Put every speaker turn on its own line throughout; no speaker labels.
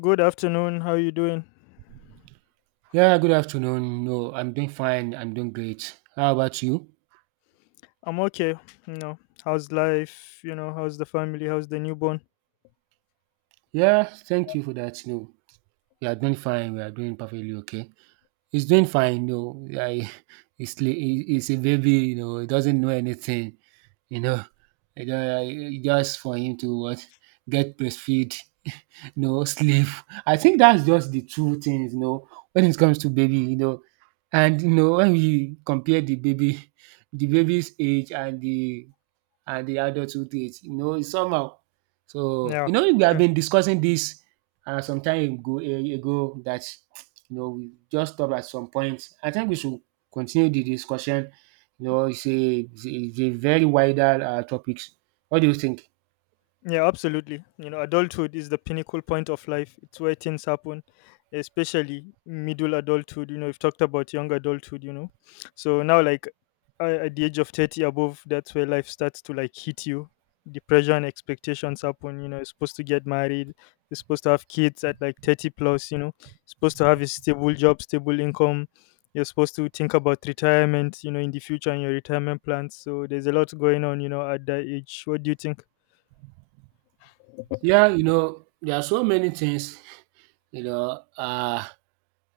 Good afternoon. How you doing?
Yeah, good afternoon. No, I'm doing fine. I'm doing great. How about you?
I'm okay. You know, how's life? You know, how's the family? How's the newborn?
Yeah, thank you for that. No, we are doing fine. We are doing perfectly okay. It's doing fine. No, I, it's it's a baby. You know, it doesn't know anything. You know, it just for him to what get breastfeed, no sleep. I think that's just the two things. You know, when it comes to baby, you know, and you know when we compare the baby, the baby's age and the adulthood age, you know, somehow. So,
Yeah.
you know, we have been discussing this some time ago, ago that, you know, we just stopped at some point. I think we should continue the discussion. You know, it's a very wider topics. What do you think?
Yeah, absolutely. You know, adulthood is the pinnacle point of life. It's where things happen, especially middle adulthood. You know, we've talked about young adulthood, you know. So now, like at the age of 30 above, that's where life starts to like hit you. The pressure and expectations happen. You know, you're supposed to get married, you're supposed to have kids at like 30 plus, you know, supposed to have a stable job, stable income. You're supposed to think about retirement, you know, in the future and your retirement plans. So there's a lot going on, you know, at that age. What do you think?
Yeah, you know, there are so many things. You know,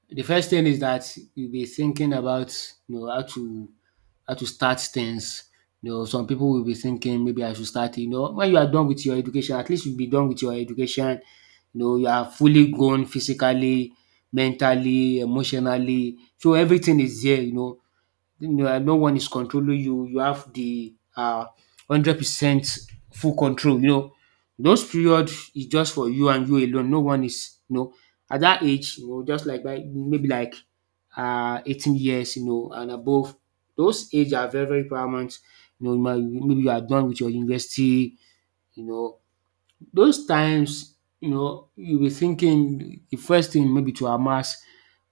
the first thing is that you'll be thinking about, you know, how to start things. You know, some people will be thinking maybe I should start. You know, when you are done with your education, at least you'll be done with your education. You know, you are fully grown physically, mentally, emotionally. So everything is there. You know, no one is controlling you. You have the 100% full control. You know, those period is just for you and you alone. No one is, you know, at that age. You know, just like by maybe like 18 years. You know, and above. Those age are very very paramount. You know, maybe you are done with your university. You know, those times, you know, you'll be thinking the first thing maybe to amass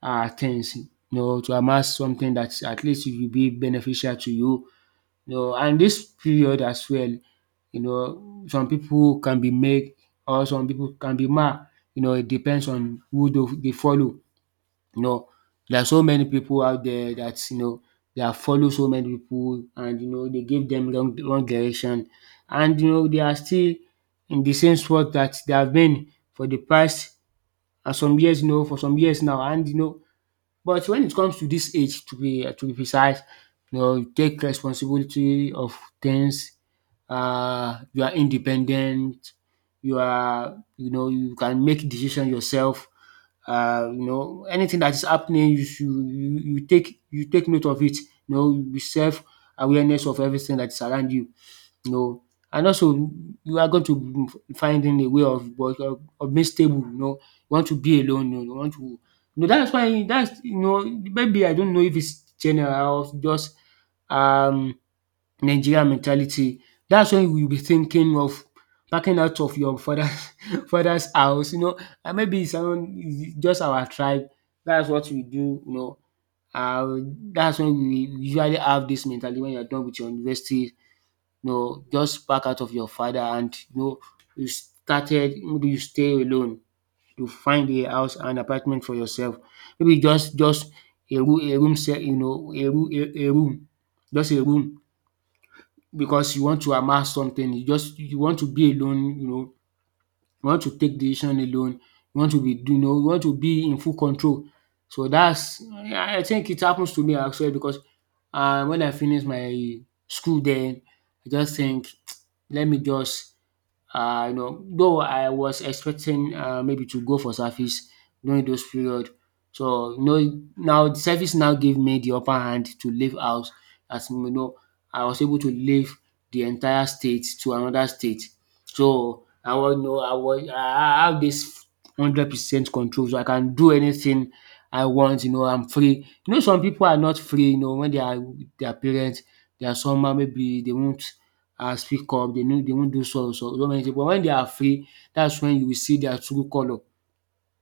things, you know, to amass something that at least it will be beneficial to you. You know, and this period as well, you know, some people can be made or some people can be mad, you know, it depends on who they follow. You know, there are so many people out there that, you know, they have followed so many people, and you know they give them wrong direction, and you know they are still in the same spot that they have been for the past some years. You know, for some years now, and you know, but when it comes to this age, to be precise, you know, you take responsibility of things, you are independent, you are, you know, you can make decision yourself. You know, anything that is happening you should you take you take note of it. You know, be self awareness of everything that is around you. No, and also you are going to be finding a way of being stable, you know, you want to be alone, you know, you want to you know that's why that's, you know, maybe I don't know if it's general or just um Nigerian mentality. That's when you'll be thinking of backing out of your father's father's house, you know, and maybe it's around, it's just our tribe. That's what we do, you know. Uh, that's when we usually have this mentality when you're done with your university, you know, just back out of your father and, you know, you started maybe you stay alone, you find a house and apartment for yourself. Maybe just you know, a room, just a room because you want to amass something, you just you want to be alone, you know, you want to take decision alone, you want to be, you know, you want to be in full control. So that's I think it happens to me as well because when I finish my school den I just think let me just you know, though I was expecting maybe to go for service during those period. So no, now the service now gave me the upper hand to leave house. As you know, I was able to leave the entire state to another state. So I was, you know, I was I have this 100% control. So I can do anything I want. You know, I'm free. You know, some people are not free. You know, when they are with their parents, they are somehow maybe they won't and speak up. They know they won't do so many things. But when they are free, that's when you will see their true color.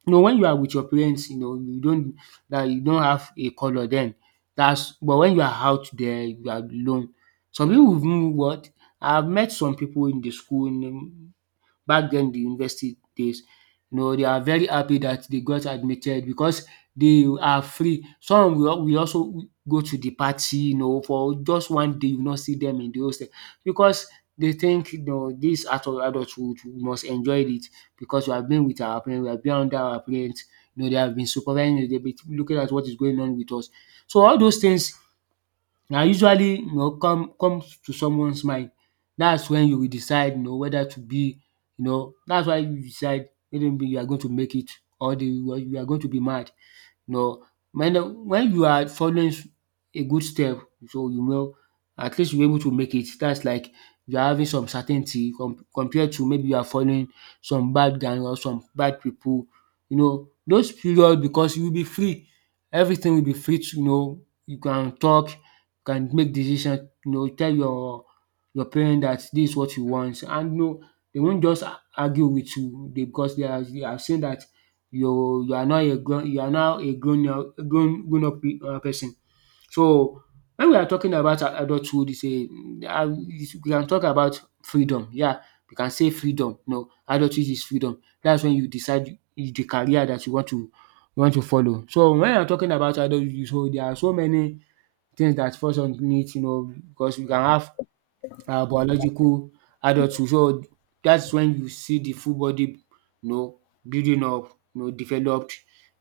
You know when you are with your parents, you know you don't that you don't have a color then. That's but when you are out there, you are alone. Some pipu even what, I have met some people in the school, you know, back then the university days, you know, they are very happy that they got admitted because they are free. Some will also go to the party, you know, for just one day you will not see them in the hostel because they think, you know, this adulthood we must enjoy it because we have been with our parents, we have been under our parents, you know, they have been supervising us, they've been looking at what is going on with us. So all those things na usually, you know, comes to someone's mind. That's when you will decide, you know, whether to be, you know, that's why you decide whether you are going to make it or the you are going to be mad. But when the when you are following a good step, so, you know, at least you able to make it. That's like you are having some certainty compared to maybe you are following some bad gang or some bad people. You know those period because you will be free, everything will be free to you know you can talk, you can make decision, you know, tell your parent that this is what you want and you know dey won't just argue with you. They, because they are they have seen that you are not a grown, you are now a grown up grown up person. So when we are talking about adulthood is a we can talk about freedom. Yeah, we can say freedom. No, adulthood is freedom. That's when you decide is the career that you want to follow. So when I'm talking about adulthood, so there are so many things that falls on it, you know, because you can have biological adulthood. So that's when you see the full body, you know, building up, you know, developed.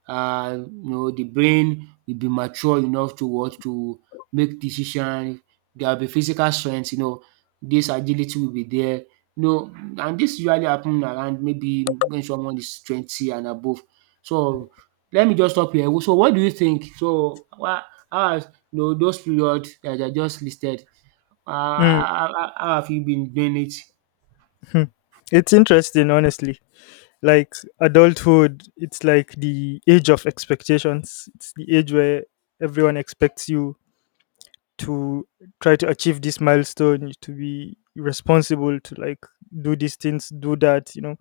You know, the brain will be mature enough to what to make decision. There will be physical strength. You know, this agility will be there. You know, and this usually happen around maybe when someone is 20 and above. So let me just stop here. So what do you think? So what? How are you know, those periods that I just listed, how have you been doing it?
Hmm. It's interesting, honestly. Like adulthood, it's like the age of expectations. It's the age where everyone expects you to try to achieve this milestone, to be responsible, to like do these things, do that. You know,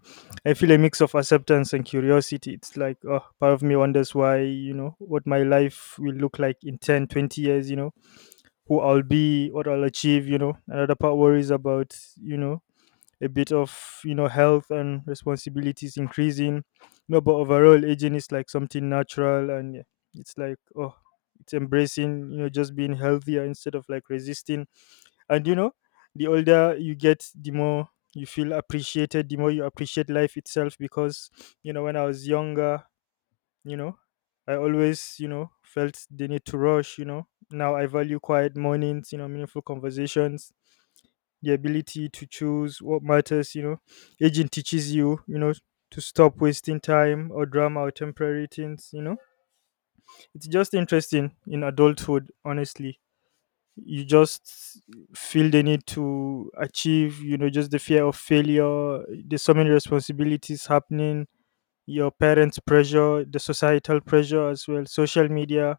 I feel a mix of acceptance and curiosity. It's like, oh, part of me wonders why, you know, what my life will look like in 10, 20 years, you know, who I'll be, what I'll achieve, you know. Another part worries about, you know, a bit of, you know, health and responsibilities increasing. No, but overall aging is like something natural, and yeah, it's like, oh, it's embracing, you know, just being healthier instead of like resisting. And, you know, the older you get, the more you feel appreciated, the more you appreciate life itself. Because, you know, when I was younger, you know, I always, you know, felt the need to rush. You know, now I value quiet mornings, you know, meaningful conversations, the ability to choose what matters. You know, aging teaches you, you know, to stop wasting time or drama or temporary things. You know, it's just interesting in adulthood, honestly. You just feel the need to achieve, you know, just the fear of failure. There's so many responsibilities happening, your parents' pressure, the societal pressure as well, social media,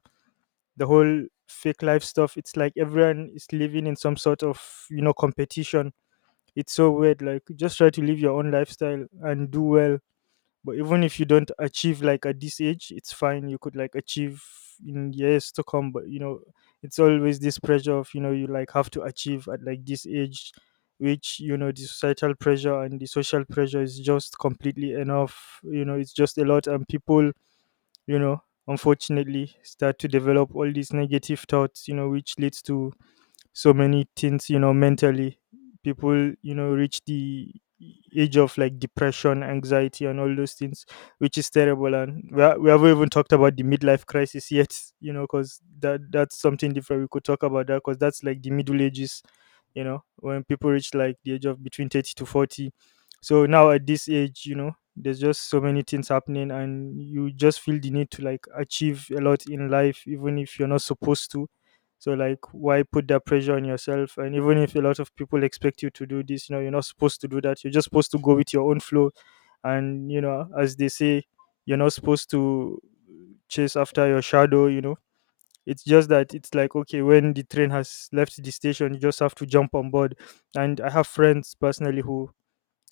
the whole fake life stuff. It's like everyone is living in some sort of, you know, competition. It's so weird. Like, just try to live your own lifestyle and do well. But even if you don't achieve like at this age, it's fine. You could like achieve in years to come. But, you know, it's always this pressure of, you know, you like have to achieve at like this age, which, you know, the societal pressure and the social pressure is just completely enough. You know, it's just a lot. And people, you know, unfortunately start to develop all these negative thoughts, you know, which leads to so many things, you know, mentally. People, you know, reach the age of like depression, anxiety, and all those things, which is terrible. And we haven't even talked about the midlife crisis yet, you know, because that's something different. We could talk about that because that's like the middle ages, you know, when people reach like the age of between 30 to 40. So now at this age, you know, there's just so many things happening, and you just feel the need to like achieve a lot in life, even if you're not supposed to. So like why put that pressure on yourself? And even if a lot of people expect you to do this, you know, you're not supposed to do that. You're just supposed to go with your own flow. And, you know, as they say, you're not supposed to chase after your shadow, you know. It's just that it's like, okay, when the train has left the station, you just have to jump on board. And I have friends personally who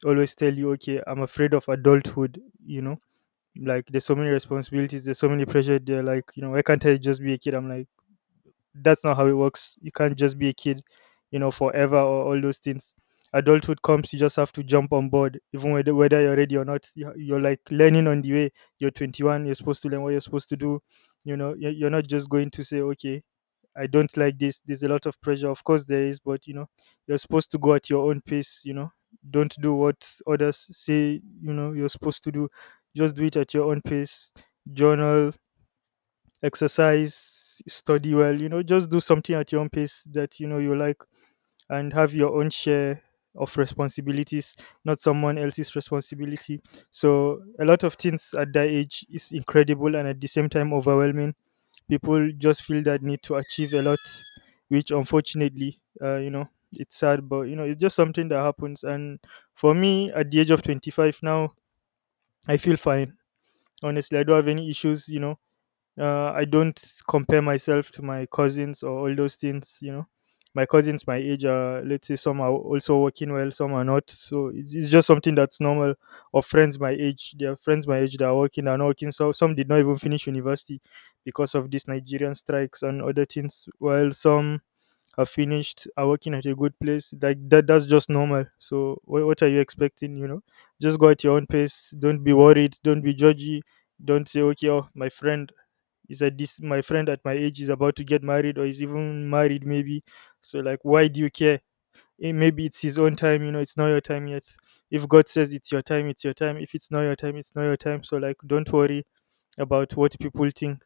always tell you, "Okay, I'm afraid of adulthood," you know. Like there's so many responsibilities, there's so many pressure, they're like, you know, why can't I just be a kid? I'm like, that's not how it works. You can't just be a kid, you know, forever or all those things. Adulthood comes, you just have to jump on board, even whether you're ready or not. You're like learning on the way. You're 21, you're supposed to learn what you're supposed to do. You know, you're not just going to say, okay, I don't like this. There's a lot of pressure. Of course, there is, but, you know, you're supposed to go at your own pace, you know, don't do what others say, you know, you're supposed to do. Just do it at your own pace. Journal, exercise, study well, you know, just do something at your own pace that you know you like, and have your own share of responsibilities, not someone else's responsibility. So a lot of things at that age is incredible and at the same time overwhelming. People just feel that need to achieve a lot, which unfortunately, you know, it's sad, but you know, it's just something that happens. And for me, at the age of 25 now, I feel fine. Honestly, I don't have any issues, you know. I don't compare myself to my cousins or all those things. You know, my cousins my age are, let's say, some are also working well, some are not. So it's just something that's normal. Or friends my age, there are friends my age that are working, are not working. So some did not even finish university because of these Nigerian strikes and other things. While some are finished, are working at a good place. Like that, that's just normal. So what are you expecting? You know, just go at your own pace. Don't be worried. Don't be judgy. Don't say, okay, oh, my friend is that. This my friend at my age is about to get married or is even married, maybe. So like why do you care? Eh, maybe it's his own time, you know, it's not your time yet. If God says it's your time, it's your time. If it's not your time, it's not your time. So like don't worry about what people think.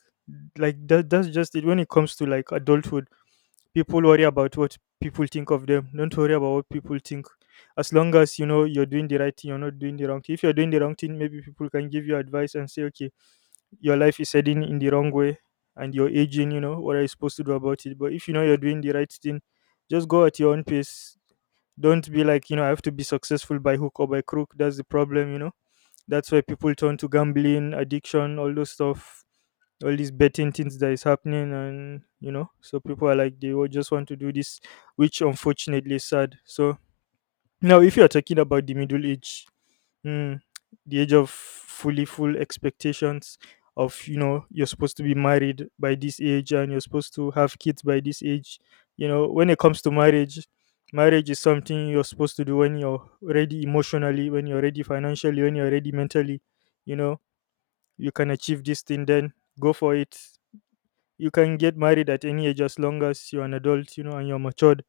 Like that's just it. When it comes to like adulthood, people worry about what people think of them. Don't worry about what people think, as long as you know you're doing the right thing, you're not doing the wrong thing. If you're doing the wrong thing, maybe people can give you advice and say, okay, your life is heading in the wrong way and you're aging, you know, what are you supposed to do about it? But if you know you're doing the right thing, just go at your own pace. Don't be like, you know, I have to be successful by hook or by crook. That's the problem, you know. That's why people turn to gambling, addiction, all those stuff, all these betting things that is happening. And, you know, so people are like, they will just want to do this, which unfortunately is sad. So now, if you're talking about the middle age, mm, the age of fully full expectations of, you know, you're supposed to be married by this age and you're supposed to have kids by this age. You know, when it comes to marriage, marriage is something you're supposed to do when you're ready emotionally, when you're ready financially, when you're ready mentally. You know, you can achieve this thing, then go for it. You can get married at any age as long as you're an adult, you know, and you're matured.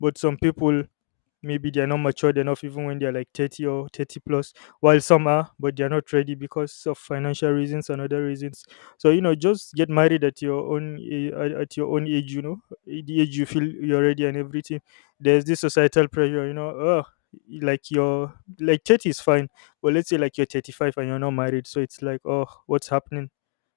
But some people, maybe they're not matured enough even when they're like 30 or 30 plus, while some are but they're not ready because of financial reasons and other reasons. So, you know, just get married at your own at your own age, you know. Eh, the age you feel you're ready and everything. There's this societal pressure, you know. Oh, like your, like 30 is fine, but let's say like you're 35 and you're not married. So it's like, oh, what's happening?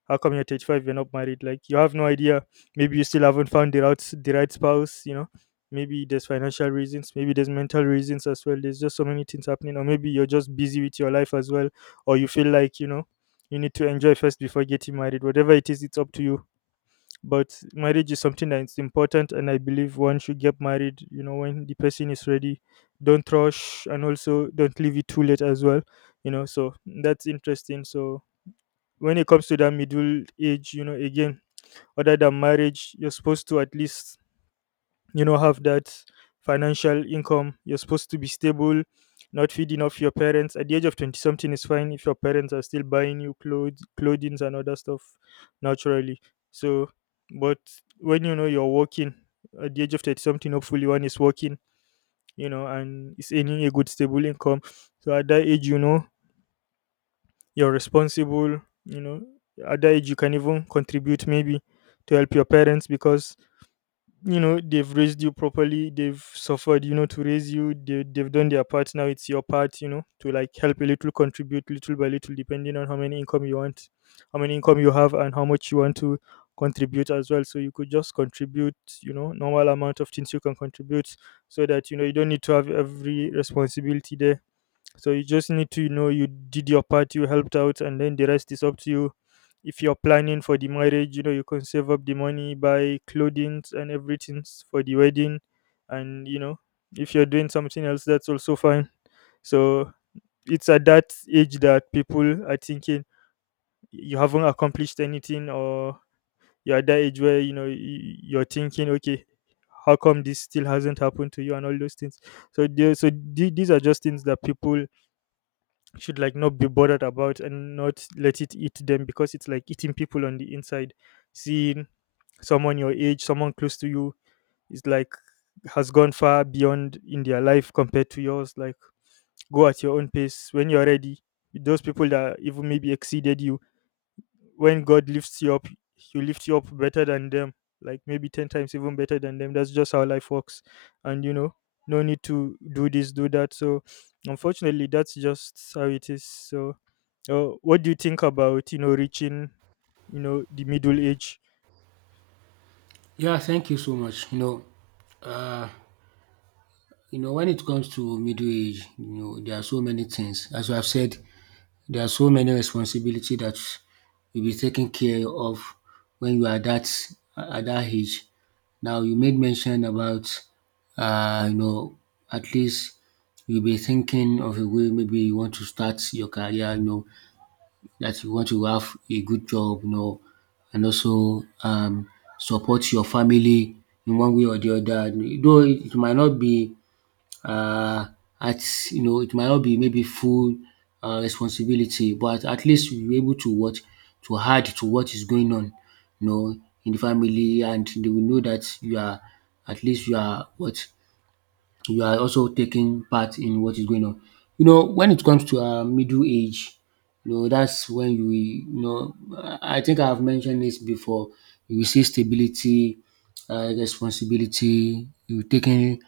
How come you're 35? You're not married? Like, you have no idea. Maybe you still haven't found the right spouse. You know, maybe there's financial reasons. Maybe there's mental reasons as well. There's just so many things happening. Or maybe you're just busy with your life as well. Or you feel like, you know, you need to enjoy first before getting married. Whatever it is, it's up to you. But marriage is something that's important, and I believe one should get married. You know, when the person is ready. Don't rush, and also don't leave it too late as well. You know, so that's interesting. So when it comes to that middle age, you know, again, other than marriage, you're supposed to at least, you know, have that financial income. You're supposed to be stable, not feeding off your parents. At the age of 20 something is fine if your parents are still buying you clothes, clothing and other stuff naturally. So, but when you know you're working at the age of 30 something, hopefully one is working, you know, and is earning a good stable income. So at that age, you know, you're responsible. You know, at that age you can even contribute maybe to help your parents, because you know they've raised you properly, they've suffered, you know, to raise you. They've done their part. Now it's your part, you know, to like help a little, contribute little by little, depending on how many income you want, how many income you have and how much you want to contribute as well. So you could just contribute, you know, normal amount of things you can contribute, so that you know you don't need to have every responsibility there. So you just need to know you did your part, you helped out, and then the rest is up to you. If you're planning for the marriage, you know, you can save up the money, buy clothing and everything for the wedding. And, you know, if you're doing something else, that's also fine. So it's at that age that people are thinking you haven't accomplished anything, or you're at that age where, you know, you're thinking, okay, how come this still hasn't happened to you and all those things. So these are just things that people should like not be bothered about and not let it eat them, because it's like eating people on the inside, seeing someone your age, someone close to you, is like has gone far beyond in their life compared to yours. Like, go at your own pace when you're ready. Those people that even maybe exceeded you, when God lifts you up, He lifts you up better than them, like maybe 10 times even better than them. That's just how life works. And, you know, no need to do this, do that. So, unfortunately, that's just how it is. So, what do you think about, you know, reaching, you know, the middle age?
Yeah, thank you so much. You know, when it comes to middle age, you know, there are so many things. As I've said, there are so many responsibility that you'll be taking care of when you are that at that age. Now you made mention about, you know, at least you'll be thinking of a way maybe you want to start your career, you know, that you want to have a good job, you know, and also support your family in one way or the other. Though it might not be uh, at you know it might not be maybe full responsibility, but at least you're able to what to add to what is going on, you know, in the family, and they will know that you are at least you are what you are also taking part in what is going on. You know, when it comes to middle age, you know, that's when you will, you know, I think I've mentioned this before. You will see stability, responsibility, you taking,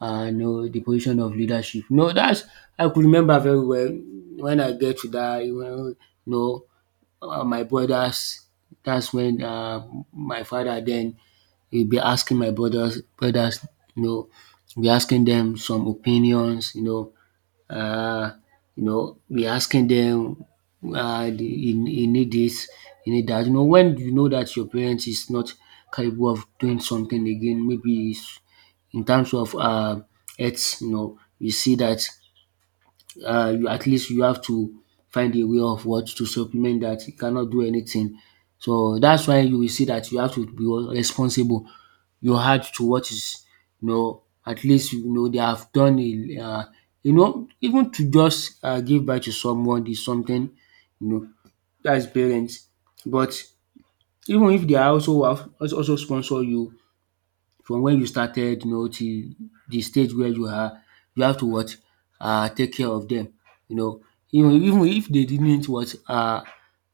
you know, the position of leadership. No, that's, I could remember very well when I get to that, you know well, my brothers. That's when my father then he'll be asking my brothers, brothers, you know, be asking them some opinions, uh, you know, be asking them, you, you need this, you need that. You know, when you know that your parents is not capable of doing something again, maybe it's in terms of it's, you know, you see that you at least you have to find a way of what to supplement that. You cannot do anything. So that's why you will see that you have to be responsible. You heart to what is at least you know they have done a you know, even to just give back to someone is something, you know, that's parents. But even if they are also have also also sponsor you from when you started, you know, till the stage where you are, you have to what take care of them. you know even if they didn't what uh,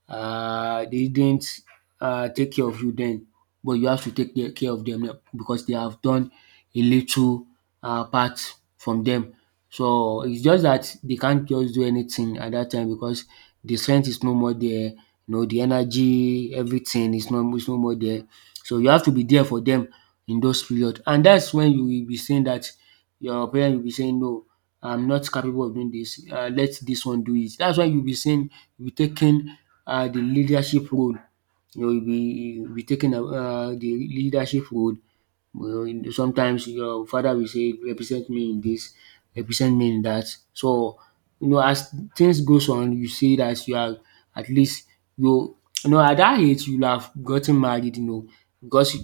uh, they didn't take care of you then, but you have to take care of them now because they have done a little part from them. So it's just that they can't just do anything at that time because the strength is no more there, you know, the energy, everything is no more there. So you have to be there for them in those period, and that's when you will be saying that your parent will be saying, no, I'm not capable of doing this. Let this one do it. That's why you will be saying you be taking the leadership role. You will be, you be taking the leadership role. Well, you know, sometimes your father will say, represent me in this, represent me in that. So, you know, as things goes on, you see that you are, at least you, you know, at that age you have gotten married, you know, because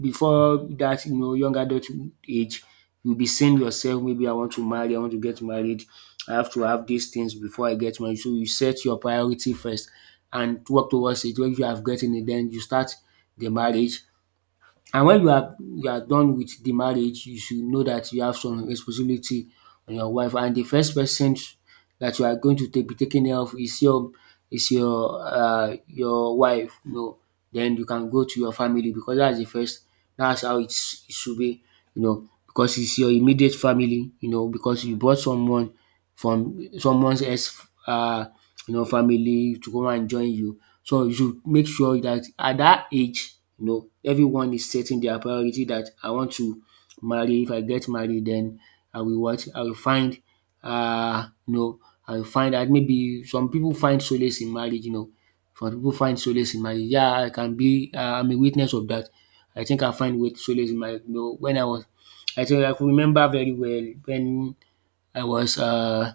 before that, you know, young adult age, you'll be saying yourself, maybe I want to marry, I want to get married, I have to have these things before I get married. So you set your priority first and work towards it. When you have gotten it, then you start the marriage, and when you are done with the marriage, you should know that you have some responsibility on your wife, and the first person that you are going to take be taking care of is your, is your your wife, you know. Den you can go to your family because that's the first. That's how it should be, you know, because it's your immediate family, you know, because you brought someone from someone else, uh you know, family to come and join you. So you should make sure that at that age, you know, everyone is setting their priority that I want to marry. If I get married, then I will what? I will find, you know, I will find that maybe some people find solace in marriage, you know, some people find solace in marriage. Yeah, I can be I'm a witness of that. I think I find with solace in marriage, you know, when I was, I think I could remember very well when I was uh,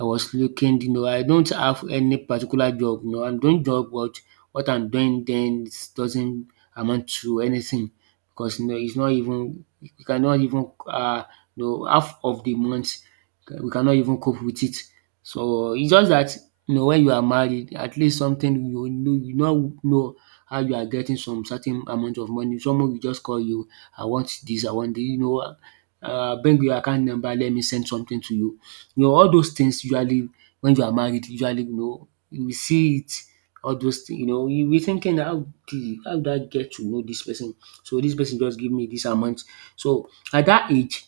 I was looking, you know, I don't have any particular job, you know, I'm doing job, but what I'm doing then is doesn't amount to anything because, you know, it's not even, we cannot even half of the month we cannot even cope with it. So it's just that, you know, when you are married, at least something, you know, you now know how you are getting some certain amount of money. Someone will just call you, I want this, you know, bring your account number, let me send something to you. You know all those things usually, when you are married, usually, you know, you will see it, all those things. You know, you be thinking, how did I get to know this person, so this person just give me this amount. So at that age,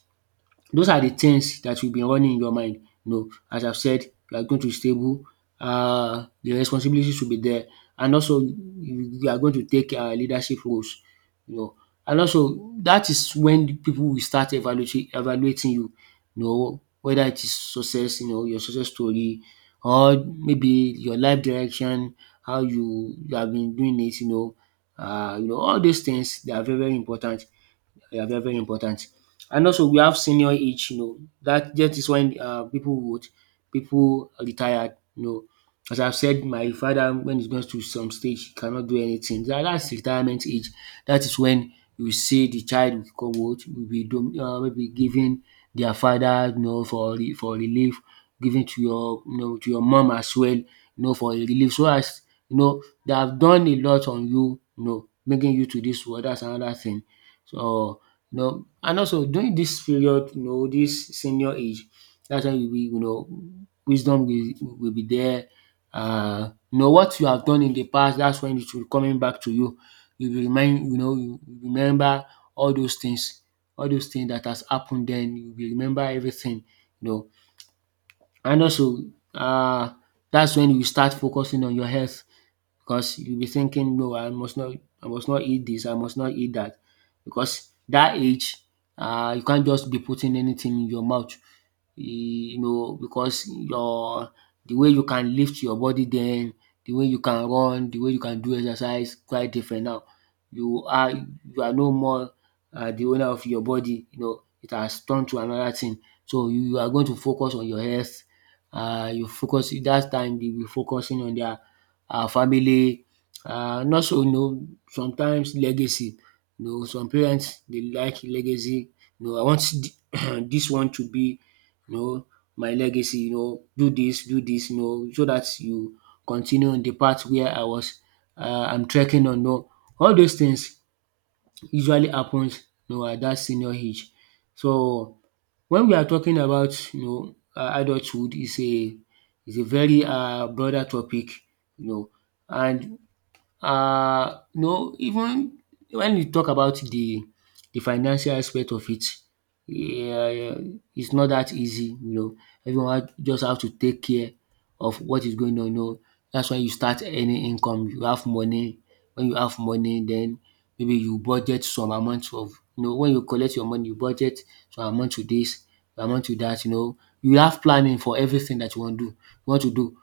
those are the things that will be running in your mind. You know, as I've said, you are going to be stable, the responsibilities will be there, and also you are going to take leadership roles, you know. And also that is when people will start evaluating you, you know, whether it is success, you know, your success story, or maybe your life direction, how you have been doing it, you know. You know, all those things, they are very, very important. Yeah, very, very important. And also we have senior age, you know, that is when people would, people retired, you know. As I've said, my father, when he goes to some stage, he cannot do anything. That's retirement age. That is when you see the child will come out, will be will be given their father, you know, for for relief, given to your, you know, to your mom as well, you know, for relief. So as, you know, they have done a lot on you, you know, bringing you to this world. That's another thing. So, you know. And also during this period, you know, this senior age, that's when you will, you know, will be there. You know what you have done in the past, that's when it will coming back to you. You will remind, you know, you will remember all those things, all those things that has happened then. You will remember everything, you know. And also, uh, that's when you start focusing on your health, because you'll be thinking, no, I must not eat this, I must not eat that, because that age, you can't just be putting anything in your mouth, you know, because your, the way you can lift your body then, the way you can run, the way you can do exercise quite different now. You are no more the owner of your body, you know, it has turned to another thing. So you are going to focus on your health. You focus, that time dey be focusing on their, our family, and also, you know, sometimes legacy. You know, some parents dey like legacy, you know. I want dis one to be, you know, my legacy, you know, do dis, do dis, you know, so dat you continue on the path where I was, I'm trekking on, you know. All those things usually happens, you know, at that senior age. So when we are talking about, you know, adulthood is a, is a very broader topic, you know. And no, even when you talk about the financial aspect of it, yeah, yeah, it's not that easy, you know. Everyone just have to take care of what is going on, you know. That's why you start earning income, you have money. When you have money, then maybe you budget some amount of, you know, when you collect your money, you budget some amount to this, some amount to that, you know. You have planning for everything that you want to do, want to do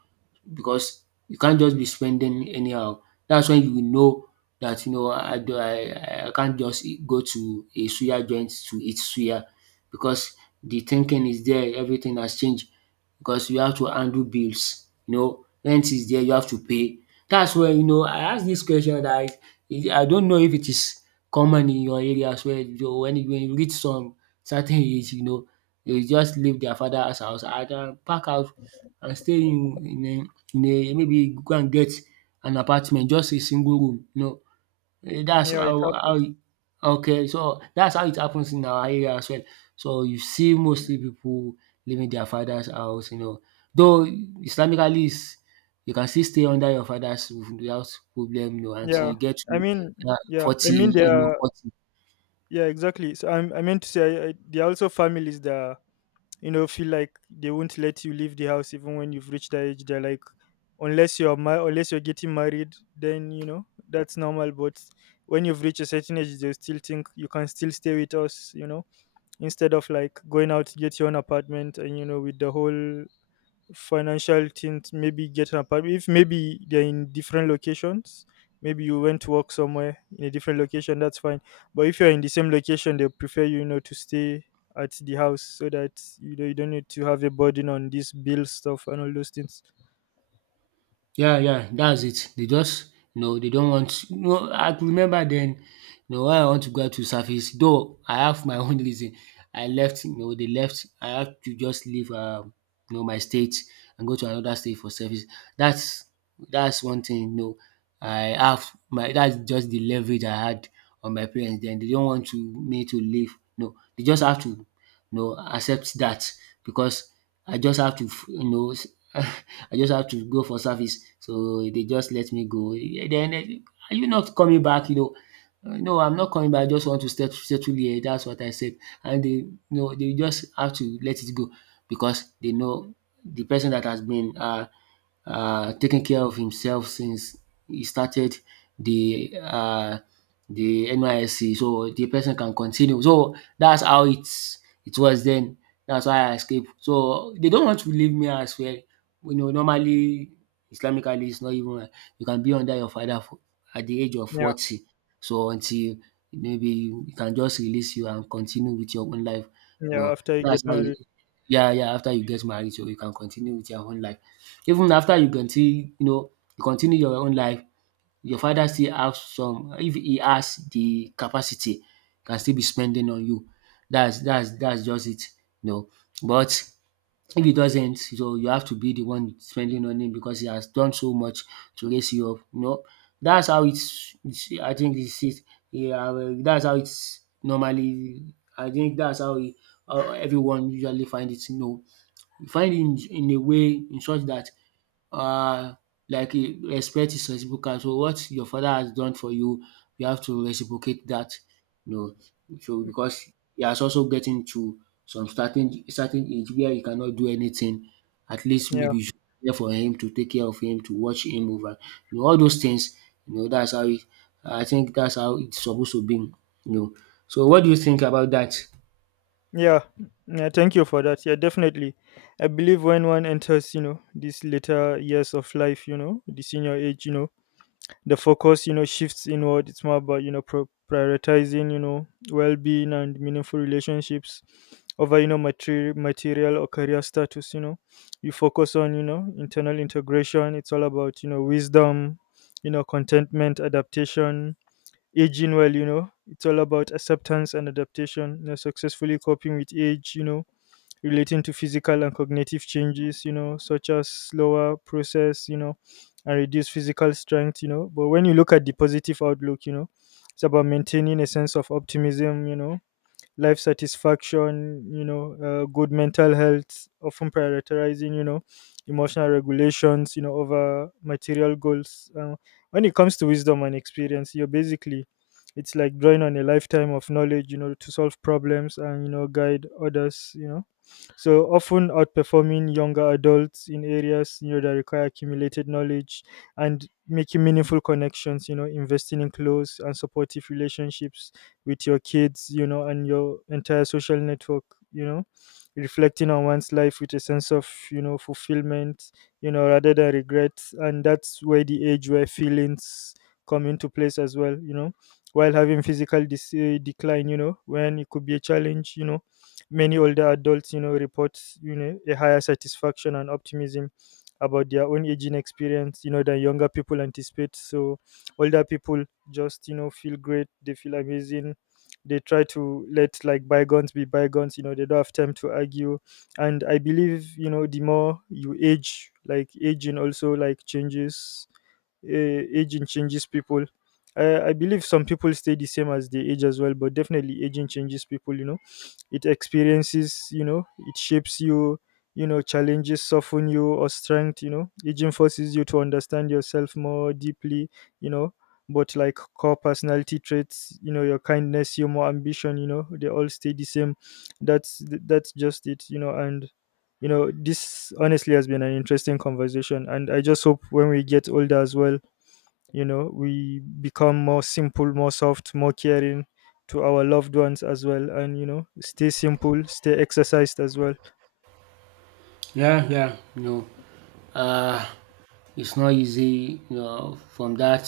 because you can't just be spending anyhow. That's when you will know that, you know, I do I can't just go to a suya joint to eat suya, because the thinking is there, everything has changed. Because you have to handle bills, you know, rent is there you have to pay. Dats why, you know, I ask dis question dat I don't know if it is common in your area as well. You know, when you reach some certain age, you know, they will just leave their father's house and pack out and stay in, in a maybe go and get an apartment, just a single room, you know. Eh, that's
Yeah, it
how
happens.
it. Okay, so that's how it happens in our area as well. So you see
Mm.
mostly people leaving their father's house, you know. Though Islamically is, you can still stay under your father's roof without problem, you know, until
Yeah.
you get
I
to
mean,
that
yeah. I
40,
mean, there
you know,
are,
40.
yeah, exactly. So, I meant to say, there are also families that are, you know, feel like they won't let you leave the house even when you've reached that age. They're like, unless you're unless you're getting married, then you know that's normal. But when you've reached a certain age, they still think you can still stay with us, you know, instead of like going out to get your own apartment. And you know, with the whole financial things, maybe get an apartment if maybe they're in different locations, maybe you went to work somewhere in a different location, that's fine. But if you're in the same location, they prefer, you know, to stay at the house, so that you know you don't need to have a burden on this bill stuff and all those things.
Yeah, yeah, that's it. They just, you know, they don't want, you know, I could remember then, you know, why I want to go out to service, though I have my own reason. I left, you know, they left. I had to just leave you know, my state and go to another state for service. That's that's one thing, you know. I have my, that's just the leverage I had on my parents then. They don't want to me to leave. No, they just have to, you know, accept that, because I just have to, you know, I just have to go for service. So they just let me go. Yeah. Then eh, are you not coming back? You know, no, I'm not coming back. I just want to settle here. That's what I said. And they, you know, they just have to let it go, because they know the person that has been taking care of himself since he started the uh, the NYSC. So the person can continue. So that's how it's it was then. That's why I escaped. So they don't want to leave me as well. You know, normally Islamically it's not even you can be under your father for, at the age of
Yeah,
40. So until maybe you can just release you and continue with your own life. You
yeah,
know,
after you get
that's how you,
married.
yeah, yeah, after you get married, so you can continue with your own life. Even after, you can still, you know, you continue your own life, your father still have some, if he has the capacity, can still be spending on you. That's just it, you know. But if he doesn't, so you have to be the one spending on him because he has done so much to raise you up, you know. That's how it's, I think it's it, yeah, that's how it's normally, I think that's how e how everyone usually find it, you know. You find it in a way in such that. Uh, like eh, respect is reciprocal. So what your father has done for you, you have to reciprocate that, you know. So because he has also getting to some certain age where he cannot do anything. At least
Yeah.
maybe you should be there for him to take care of him, to watch him over. You know, all those things, you know, that's how it, I think that's how it's supposed to be, you know. So what do you think about that?
Yeah, yeah, thank you for that. Yeah, definitely. I believe when one enters, you know, these later years of life, you know, the senior age, you know, the focus, you know, shifts inward. It's more about, you know, prioritizing, you know, well being and meaningful relationships over, you know, material or career status, you know. You focus on, you know, internal integration. It's all about, you know, wisdom, you know, contentment, adaptation, aging well. You know, it's all about acceptance and adaptation, you know, successfully coping with age, you know, relating to physical and cognitive changes, you know, such as slower process, you know, and reduced physical strength. You know, but when you look at the positive outlook, you know, it's about maintaining a sense of optimism, you know, life satisfaction, you know, good mental health, often prioritizing, you know, emotional regulations, you know, over material goals. When it comes to wisdom and experience, you're basically, it's like drawing on a lifetime of knowledge, you know, to solve problems and, you know, guide others, you know, so often outperforming younger adults in areas, you know, that require accumulated knowledge, and making meaningful connections, you know, investing in close and supportive relationships with your kids, you know, and your entire social network, you know, reflecting on one's life with a sense of, you know, fulfillment, you know, rather than regret. And that's where the age where feelings come into place as well, you know. While having physical decline, you know, when it could be a challenge, you know, many older adults, you know, report, you know, a higher satisfaction and optimism about their own aging experience, you know, than younger people anticipate. So older people just, you know, feel great, they feel amazing. They try to let like bygones be bygones, you know, they don't have time to argue. And I believe, you know, the more you age, like aging also like changes aging changes people. I believe some people stay the same as they age as well, but definitely aging changes people, you know, it experiences, you know, it shapes you, you know, challenges soften you or strength, you know. Aging forces you to understand yourself more deeply, you know, but like core personality traits, you know, your kindness, humor, ambition, you know, they all stay the same. That's just it, you know. And you know, this honestly has been an interesting conversation, and I just hope when we get older as well, you know, we become more simple, more soft, more caring to our loved ones as well. And you know, stay simple, stay exercised as well.
Yeah, yeah, you know. Uh It's not easy, you know, from that,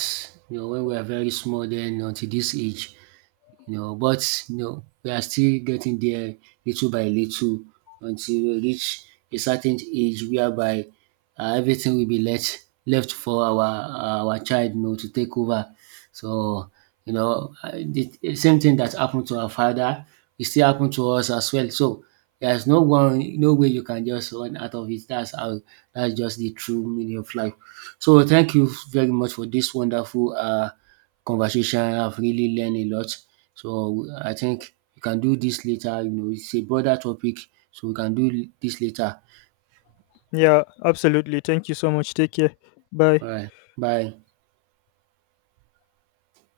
you know, when we are very small then until this age, you know, but you know, we are still getting there, little by little, until we reach a certain age whereby, everything will be left for our child, you know, to take over. So, you know, the same thing that happened to our father, it still happened to us as well. So there's no one, no way you can just run out of it. That's how. That's just the true meaning of life. So thank you very much for this wonderful conversation. I've really learned a lot. So, I think we can do dis later, you know, it's a broader topic, so we can do dis later.
Yeah, absolutely, thank you so much. Take care. Bye.
Alright, bye.